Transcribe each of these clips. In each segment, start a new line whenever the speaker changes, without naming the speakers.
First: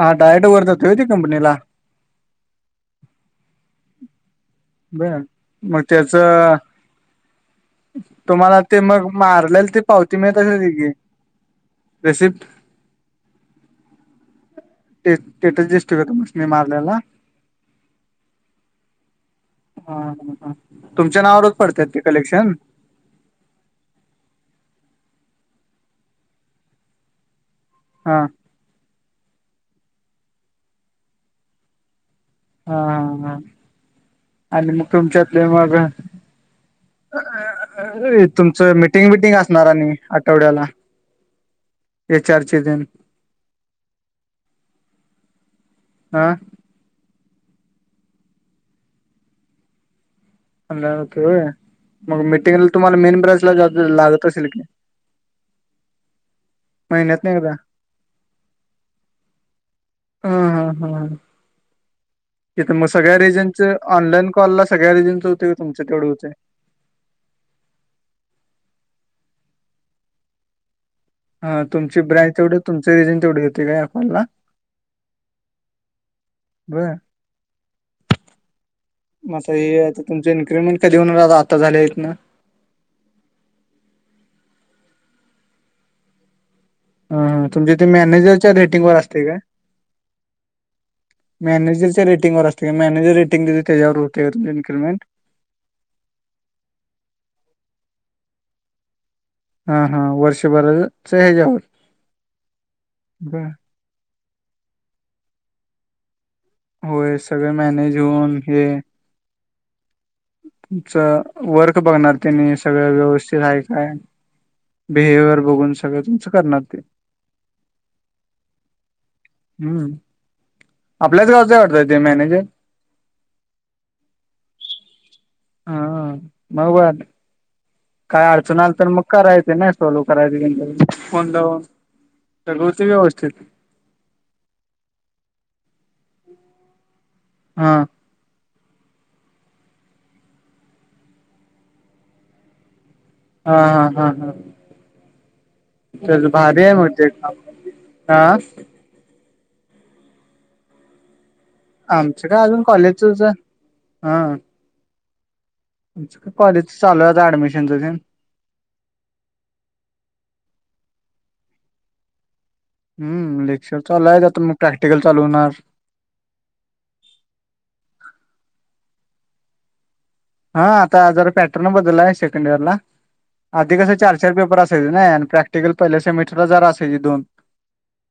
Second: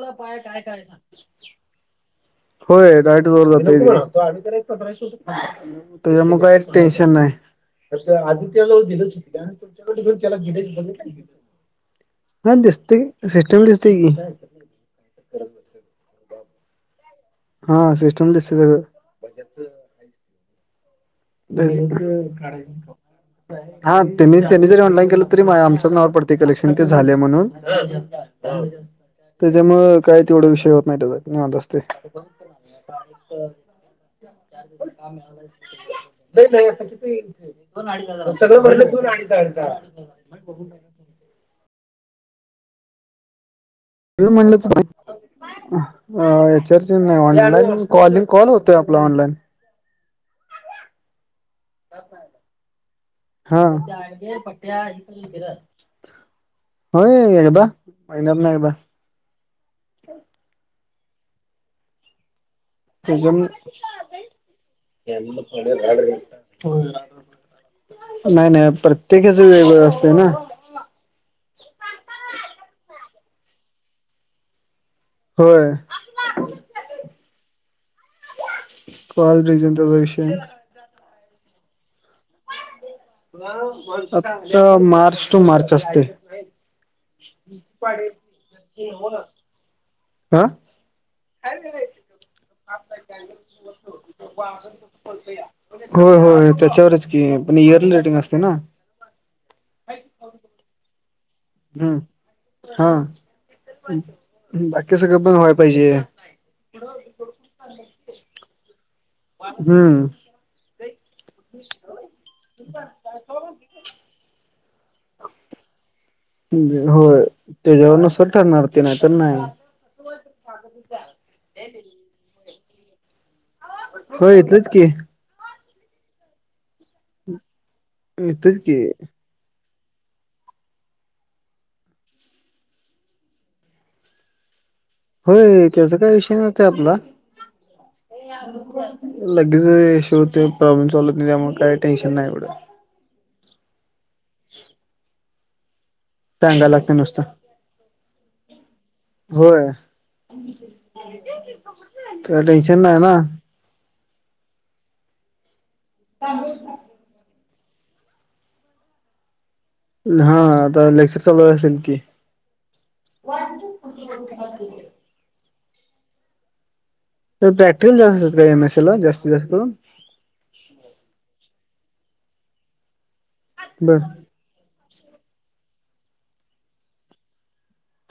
हा डायरेक्ट वर जातोय होय ती कंपनीला?
होय डायरेक्टच वर जातय ते.
बर मग त्याच
त्याज्यामुळ म काय टेन्शन नाय.
तुम्हाला
आदित्या
ते
जवळ
मग
दिलेच होती आणि
मारलेल ते
तुमच्याकडन
पावती
घेऊन त्याला
मिळत
दिलेच
असेल की
बघितलयकी.
रेसिप्ट
हा दिसतंय सिस्टमला दिसतंय की.
टे- स्टेटस दिसतोय काय तुमासनी मारल्याला?
हा सिस्टम दि
हा हा हा तुमच्या नावावरच पडत्यात ते कलेक्शन?
हा त्यांनी त्यांनी जरी ऑनलाईन केलं तरी आमच्याच नावावर पडतंय कलेक्शन ते झाले म्हणून.
हा
त्याज्यामुळ काय तेवढा विषय होत नाय तेज निवांत असतंय.
हा हा हा आणि मग तुमच्यातले मग अ तुमचं मिटिंग बटिंग असणार आणि आठवड्याला? एच आर ची तेन.
मी म्हटलं हा एच ऑनलाईन कॉलिंग कॉल होतोय आपला ऑनलाईन.
ऑनलाईन होतोय होय? मग मिटिंगला तुम्हाला मेन ब्रांच ला
हा.
जात लागत असल की?
होय एकदा महिन्यातन एकदा.
हम्म हम्. तिथ म सगळ्या
त्याच्यामुळ
रीजनच ऑनलाइन कॉल ला सगळ्या रीजन्सच होतय का तुमच तेवढ होतय?
नाय नाय प्रत्येकाच वेगवेगळ असतय ना?
हा तुमची ब्रँच तेवढी तुमचं रिजन तेवढे घेताय का आपनला?
होय.
बर मग
कॉल
आता
रिजन
हे
तेज
आता तुमचं
विषय.
इन्क्रीमेंट कधी होनार आ -आता झालय हितन.
फक्त मार्च टू मार्च असतंय.
हा तुमच्या ते मॅनेजरच्या रेटिंग वर असते काय?
आ?
मॅनेजरच्या रेटिंगवर असते का मॅनेजर रेटिंग देती त्याज्यावर होते का इनक्रीमेंट?
होय होय त्याच्यावरच की पण इयरली रेटिंग असते ना.
हा हा वर्षभरच हे ह्यच्यावर.
हम् हा बाकी सगळं पण व्हाय पाहिजे.
होय सगळ मॅनेज होऊन हे.
हम्म.
चा वर्क बघणार त्येंनी सगळं व्यवस्थित हाय काय. बिहेविअर बघून सगळ तुचं
होय त्याच्यावर नुसर ठरणार ते नाय तर नाय.
हम् आपल्याच गावचंय वाटत ते मॅनेजर?
व्हय तेच की.
हा [inaudible]
हम.
काय अडचण आली तर मग करायचे ना. [unintelligible] करायचींत फोन लावन [unintelligible] व्यवस्थेत.
होय. त्याचा काय इश्यू नव्हता आपला.
हा.
लगेच इशू होतोय. प्रॉब्लेम सॉल्व होतो त्यामुळे काही टेन्शन नाही एवढं.
हा हा हा हा. च भारी
सांगायला
आहे
लागते नुसतं
म्हटलं. हा.
होय.
आमच काय अजून
टेन्शन नाही ना
कॉलेजच [unintelligible] हं. आमच काय कॉलेज चालूये [unintelligible] ऍडमिशनच ते.
हा. आता लेक्चर चालू असेल की.
हम्म. लेक्चर चालू आहे. आता मग प्रॅक्टिकल चालू होणार.
तर प्रॅक्टिकल जास्त असतात काय एम एस ए ला? जास्तीत जास्त करून.
हा. आता जरा पॅटर्न बदलला आहे सेकंड इयर ला. आधी कस
बर
चार्ज- पेपर असायचे ना? आणि प्रॅक्टिकल पहिल्या सेमिस्टरला जरा असायची दोन.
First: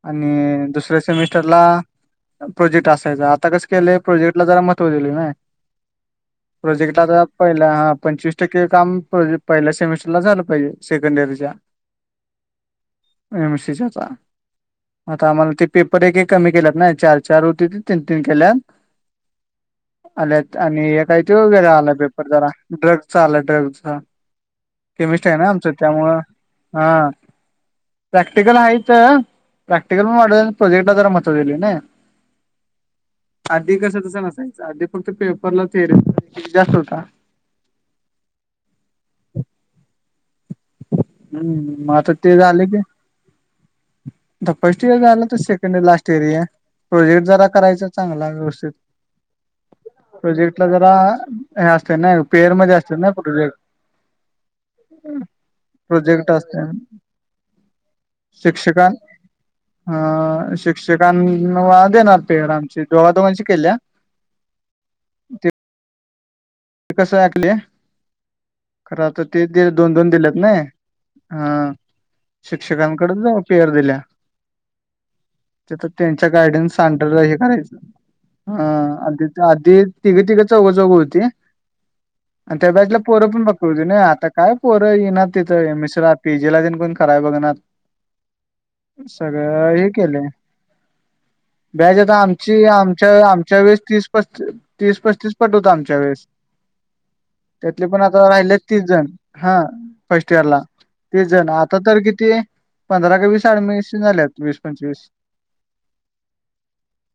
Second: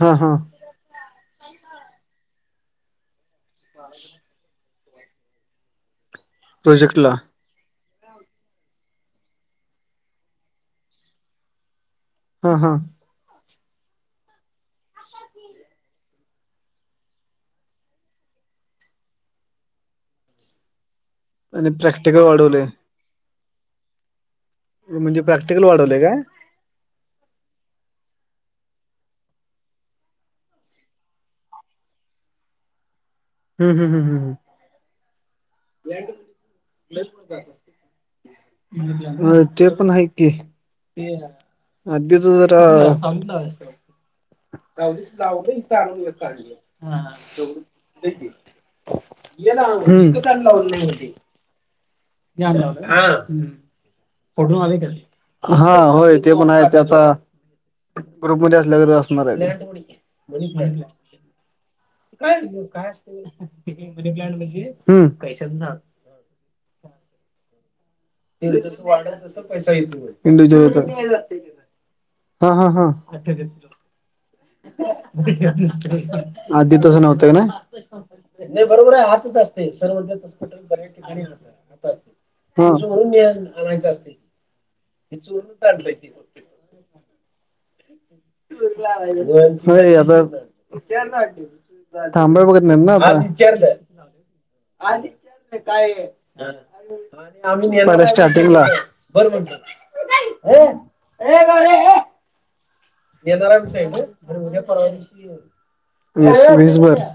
हा हा
आणि दुसऱ्या सेमिस्टरला प्रोजेक्ट असायचा. आता कस केलंय प्रोजेक्ट- - ला जरा महत्व दिले [unintelligible]
प्रोजेक्टला.
पहिला हा. पंचवीस टक्के काम पहिल्या सेमिस्टरला झालं पाहिजे. सेकंड इयरच्या.
हा हा.
एम एस शच्याचा. आता आम्हाला ते पेपर एक एक कमी केल्यात ना? चार चार होते ते तीन तीन केल्यात. आल्यात. आणि एक आहे तो
आणि
वेगळा आला
प्रॅक्टिकल
पेपर जरा.
वाढवले
ड्रगचा आला ड्रगचा.
म्हणजे
केमिस्ट्री आहे ना
प्रॅक्टिकल
आमचं?
वाढवले काय
त्यामुळं हा. प्रॅक्टिकल आहेत. प्रॅक्टिकल पण वा [unintelligible] प्रोजेक्टला जरा महत्व दिल ना? आधी
हम्म
कसं
हम्म
तस
हम्म
नसायचं. आधी फक्त पेपरला [unintelligible] जास्त [unintelligible]
अ ते पण आहे की.
हम्म मग आता
अधदीच
ते झाले की
जरा-
फर्स्ट इयर झालं तर second year last year [unintelligible] project जरा करायचा चांगला व्यवस्थित.
ये ना [unintelligible] हम्म.
प्रोजेक्टला जरा हे असते ना? पेअरमध्ये असतील ना कुठले.
हा. होय
प्रोजेक्ट
ते पण आहे.
असते
ते आता -
शिक्षकां ह.
हम्म
शिक्षकांना [unintelligible] [unintelligible] दोणशी केल्या?
मनी प्लांट म्हणजे पैशाचं झाड.
कस वाटले?
जस वाढलं तसं पैसा
दोन
येतो
दोन दिलेत नाही अ
[unintelligible] हा हा हा.
शिक्षकांकडे
[unintelligible]
जाऊ पेयर दिल्या तर त्यांच्या
आदी
गायडन्स
तसं
अंडर
नव्हतं
हे
ना?
करायचं ह
नाही बरोबर आहे.
आधी
आतच असतय.
आधी
[unintelligible]
तिघे तिघे
बऱ्याच ठिकाणी आत असतय.
आमच्या बॅचला पोर [unintelligible] आता काय पोरं येणार तिथं मिस्रात. पी जे ला तेण कोण करावे [unintelligible]
व्हय व्हय आता, फॅन लावा की.
बॅग आता आमची आमच्या आमच्या वेळेस तीस पस तीस पस्तीस पट होता. आमच्या वेळेस, त्यातले पण
पहिला
आता राहिले
स्टार्टिंगला
तीस जण. हा फर्स्ट इयर ला. तीस जण आता तर किती पंधरा काय वीस ऍडमिशन झाल्यात वीस पंचवीस
वीस वीसभर.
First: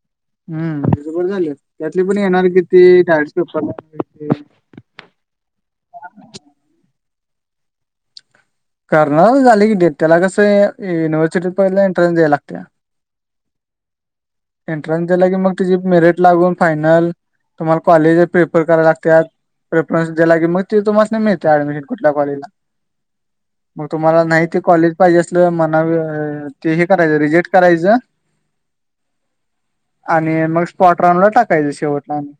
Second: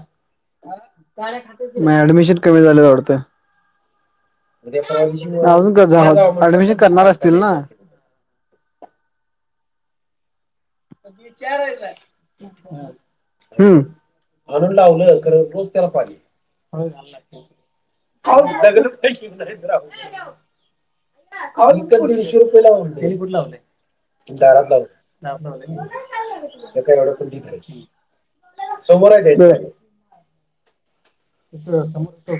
हम्म बरोबर झाले
म
त्यातली पण
ऍडमिशन
येणार
कमी
किती
झाल्यात वाढत.
डायरेक्ट पेपरला
उद्या परवा दिवशी अजून कस झाल्या. ऍडमिशन करणार असतील ना.
करणार झाली की डेट त्याला कसं युनिव्हर्सिटीत पहिला इंटरन्स द्यायला लागत्या.
हम् म्हणून
एंट्रन्स
लावलं.
दिला की
खरं
मग
रोज
त्याची
त्याला पाणी
मेरिट लागून
[unintelligible]
फायनल
तेनी
तुम्हाला कॉलेज प्रिपेअर करायला लागत्यात. प्रेफरन्स दिला की मग ते तुम्हासनी मिळते ऍडमिशन कुठल्या कॉलेजला
कुठ लावलय.
मग तुम्हाला नाही ते कॉलेज पाहिजे असल. मना ते हे करायचं रिजेक्ट करायचं.
समोर आहे तेच.
आणि मग स्पॉट राऊंडला टाकायचं शेवटला आणि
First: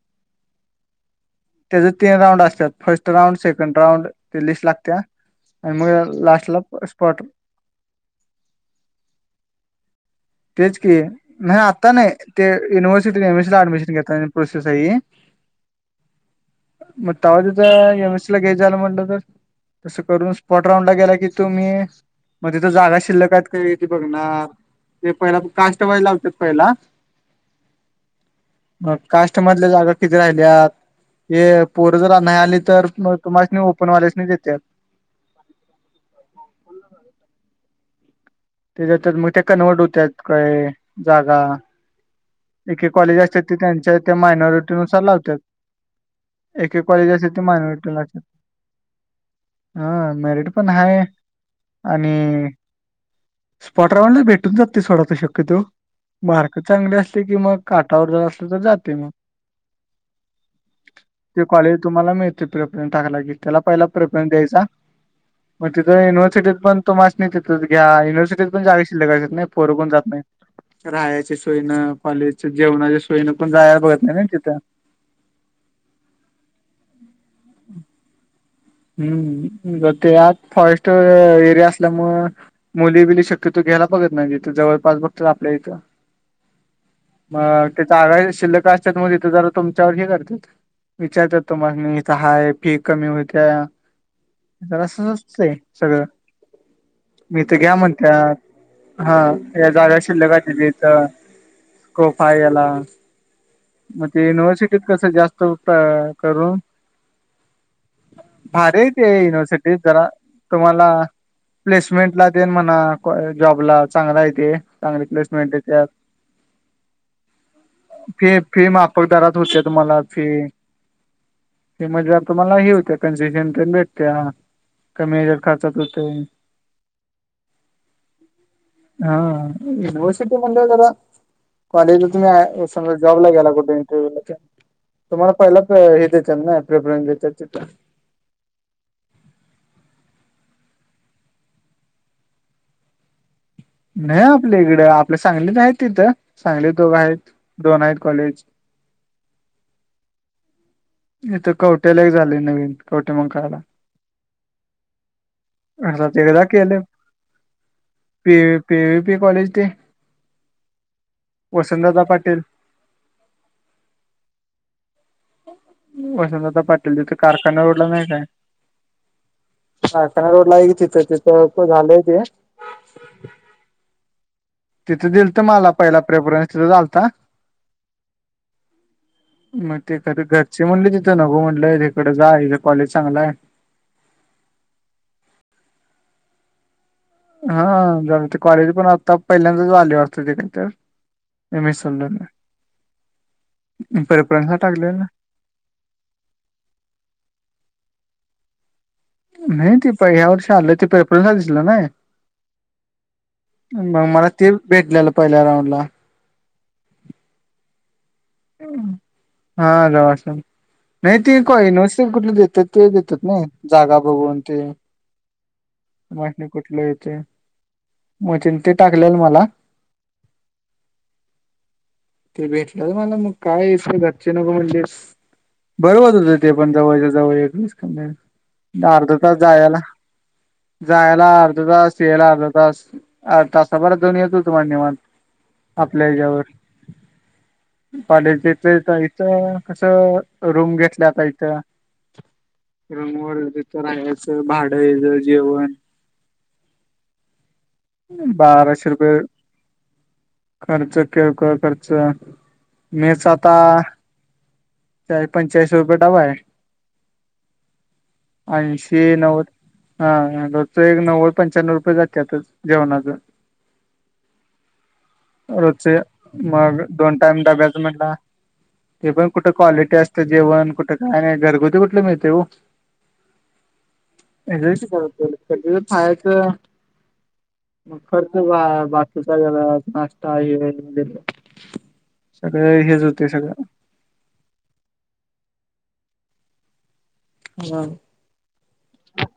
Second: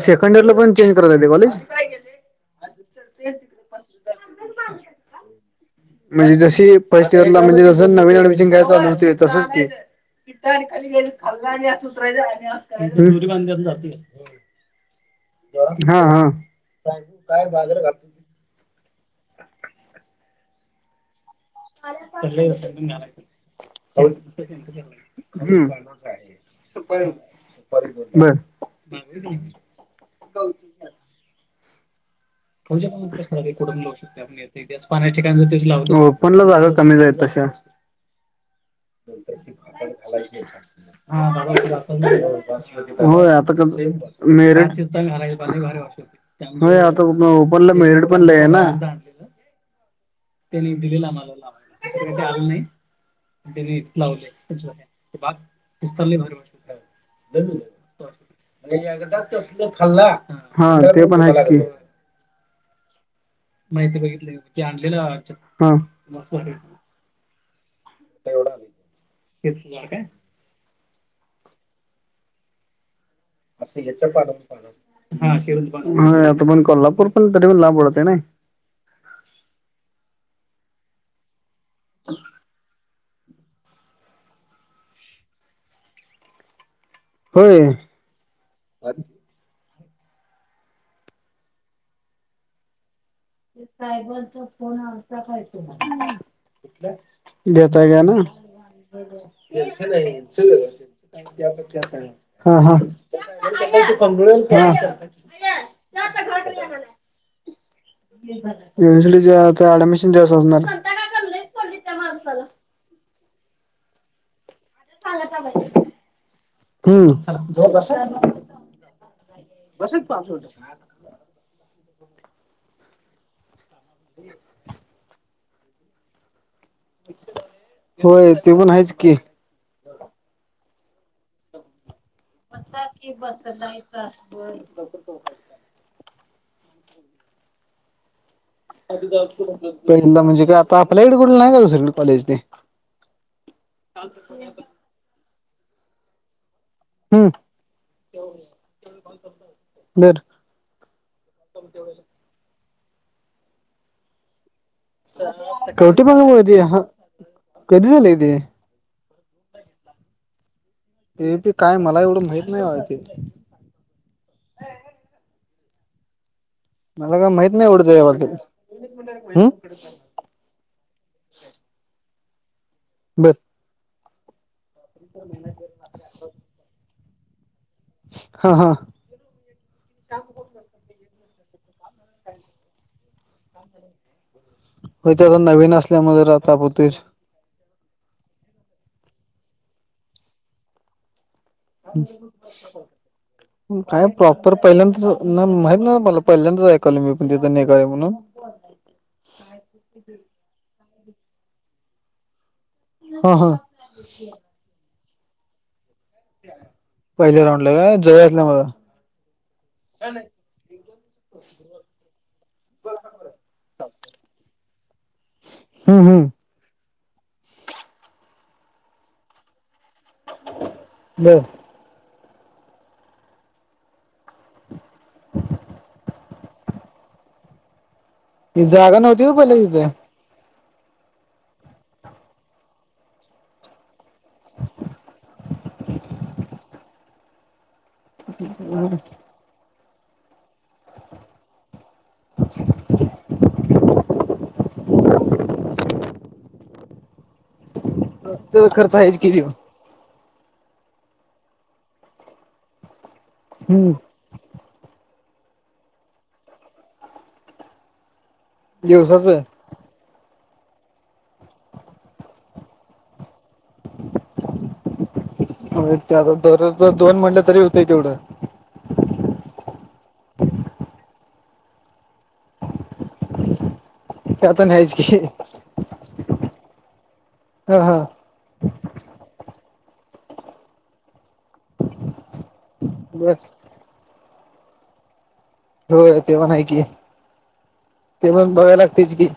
सेकंड इयरला पण चेंज करायला लावले कॉलेज?
त्याचे तीन राऊंड असतात. फर्स्ट राऊंड, सेकंड राऊंड ते लिस्ट लागत्या. आणि मग
म्हणजे
लास्टला
जशी फर्स्ट
स्पॉट
इयर ला म्हणजे जस नवीन ऍडमिशन घ्याय चालू होते. तसच की,
तेच की नाही आता नाही ते
[unintelligible]
दिवसा येई.
हा हा
मग तवा तिथ व्यवस्थित लगे झाल म्हटल तर असं करून स्पॉट राऊंडला गेला की, तुम्ही मग तिथ जागा शिल्लक आहेत की नाही बघणार. ते पहिला
हम्म
काष्ट व्हाइस लावतात पहिला.
बर.
मग काष्ट मधल्या जागा किती राहिल्यात. हे पोरं जर नाही आली तर, मग तुम्हासनी ओपनवाल्यासनी देत्यात.
तेच कॉलेजच्या ठिकाणी तेच लावतो. ओपनला जागा कमीच आहेत तश्या,
ते देतात मग ते कन्वर्ट होत्यात काय
हा
जागा एक एक
दाखवते बघ.
कॉलेज
होय
असतात ते
आता कस
त्यांच्या त्या मायनॉरिटी
मेरीट.
नुसार लावतात एक एक
व्हय. तो
कॉलेज असतात ते
ओपन ला
मायनॉरिटी
मेरिट पण
लावतात
लय आहे ना.
हा. मेरिट पण हाय आणि स्पॉटावरला भेटून जाते सोडा ते शक्यतो. मार्क चांगले असले की मग काठावर जर असलं तर जाते मग
एकदा तसल खाल्ला हा ते पण आहेच की,
तुम्हाला मिळते प्रयोग तेन टाकला की, त्याला पहिला प्रेफरन्स द्यायचा. मग
हा.
तिथं युनिव्हर्सिटीत पण, तुम्हासनी तिंथच घ्या. युनिव्हर्सिटीत पण जागा शिल्लक असत्यात की नाही. पोर कोण जात नाहीत. राहायची सोयन कॉलेजच्या, जेवणाच्या सोयन पण जायला बघत नाही ना तिथ.
हा शरद आता पण कोल्हापूर पण तरी पण लांब पडतय नाही.
हम. जरा ते आत फॉरेस्ट एरिया असल्यामुळे मुली बिली शकत क्यतो घ्यायला बघत नाही. तिथ जवळपास बघतात आपल्या इथं
होय
मग जागा शिल्लक असत्यात मग तीथ जरा तुमच्यावर हे करत विचारतात तुम्हासनी. इथ हाय फी कमी हाय काय. जरासंच असतंय सगळं. मगं इथ घ्या
देताय का ना
म्हणत्यात. हा या जागा शिल्लक आहेत का तीथ. स्कोप आहे
हा
ह्याला.
हा
मग ते युनिव्हर्सिटीत
हा
कसं जास्त करू. भारी आहे ते युनिव्हर्सिटीत जरा
ऍडमिशन जास्त असणार
तुम्हाला, प्लेसमेंट ला तेन म्हणा जॉबला चांगलाय ते. चांगली प्लेसमेंट येत्यात.
हम्म
फी फी मा [unintelligible] होत्या तुम्हाला फी. ते म्हजे तुम्हाला हे होत्या कन्सेशन तेन भेटत्या कमी खाचात होतय.
होय ते पण आहेच की.
युनिवर्सिटी म्हणल्यावर जरा कॉलेजला तुम्ही अ समजा जॉबला गेला कुठ इंटरव्यू ला तेन, तुम्हाला पहिला अ हे देत्यात ना प्रेफरन्स देत्यात तिथं.
[unintelligible] म्हणजे का आता आपल्या इकड कुठं नाही का दुसरीकडे कॉलेज ते.
नाही आपल्या इकडं आपल्या सांगलीत आहेत तिथं. सांगलीत दोघ
हम्म
आहेत दोन आहेत कॉलेज.
बर
इथ कवट्याला झालं नवीन कवटेमंकाळयला.
कवटी
घरात एकदा
मगावती
केलं
हा कधी झालय.
P P U P college ते.
पी [unintelligible] काय मला
वसंतदादा
एवढं
पाटील
माहित नाही [unintelligible] ते.
वसंत दादा पाटील तिथे
मला काय माहित
कारखाना
एवढं
रोडला नाही काय.
त्याच्याबद्दल हम्म
रोड ला आहे तिथं तिथं झालंय ते.
बर.
तिथं दिलत मला पहिला प्रेफरन्स तिथं झालता.
हा हा.
मग तिथं घरचे म्हणले तिथं नगो म्हटलं तिकडं जा हिज कॉलेज चांगला आहे.
होय त्याजा नवीन असल्यामुळे जरा ताप होतंयच.
हा जरा ते कॉलेज पण आता पहिल्यांदाच आले वाटतं तिथ तर. एम एस
काय प्रॉपर
प्रेफरन्सला टाकलेलं
पहिल्यांदाच. नाही माहित नव्हतं मला पहिल्यांदाच ऐकालोय मी पण तिथं निघा म्हणून.
नाही ती पहि ह्या वर्षी आलं ते पेपर दिसलं ना.
हा हा.
मग मला ते भेटलेलं पहिल्या राऊंड ला.
पहिल्या राऊंड ला जय
हा जवा अस. नाही ते को इ नव्हसि कुठले देतात ते देतात नाही जागा बघून ते.
हम्म हम्म
[unintelligible] कुठलं येतय म चिंते टाकलेल मला.
बरं.
ते भेटलं [unintelligible] मला मग काय घरचे नको म्हटलीत. ते पण जावळच्या जवळ
ही जागा नव्हती व्हय पहिला
[unintelligible]
तिथं
जायला अर्धा तास याला अर्धा तास अर्धा तास. सभारात दोन येत मान्यवन आपल्या हच्यावर. कॉलेज इथ इथ कस रूम घेतल्या आता इथं. रूमवर तिथं राहायचं भाडंच हेज जेवण.
त्याचा
बाराशे
खर्च आहेच
रुपये.
कि त्यो
खर्च किरकोळ खर्च मेस आता
हम्म
पंचाळीस रुपये डबा आहे. ऐंशी
दिवसाच
नव्वद हा रोजचं नव्वद पंच्यानऊ रुपये जात्यात जेवणाच.
[inaudible]
रोजचे
ते आता
मग
दररोजच
दोन
म्हणलं
टाइम
तरी
डब्याच
होतंय
म्हटला.
तेवढं
ते पण कुठं क्वालिटी असतें जेवण कुठं काय नाही घरगुती कुठली मिळते हो.
खरं तर नाहीच की.
क खायचं
हा
मग
हा
खर बाकीचा नाशता हे सगळे हे. ज ते
बर
सगळं
हो तेव्हा हाय की.
हा.
ते पण बघाय लागतेच की.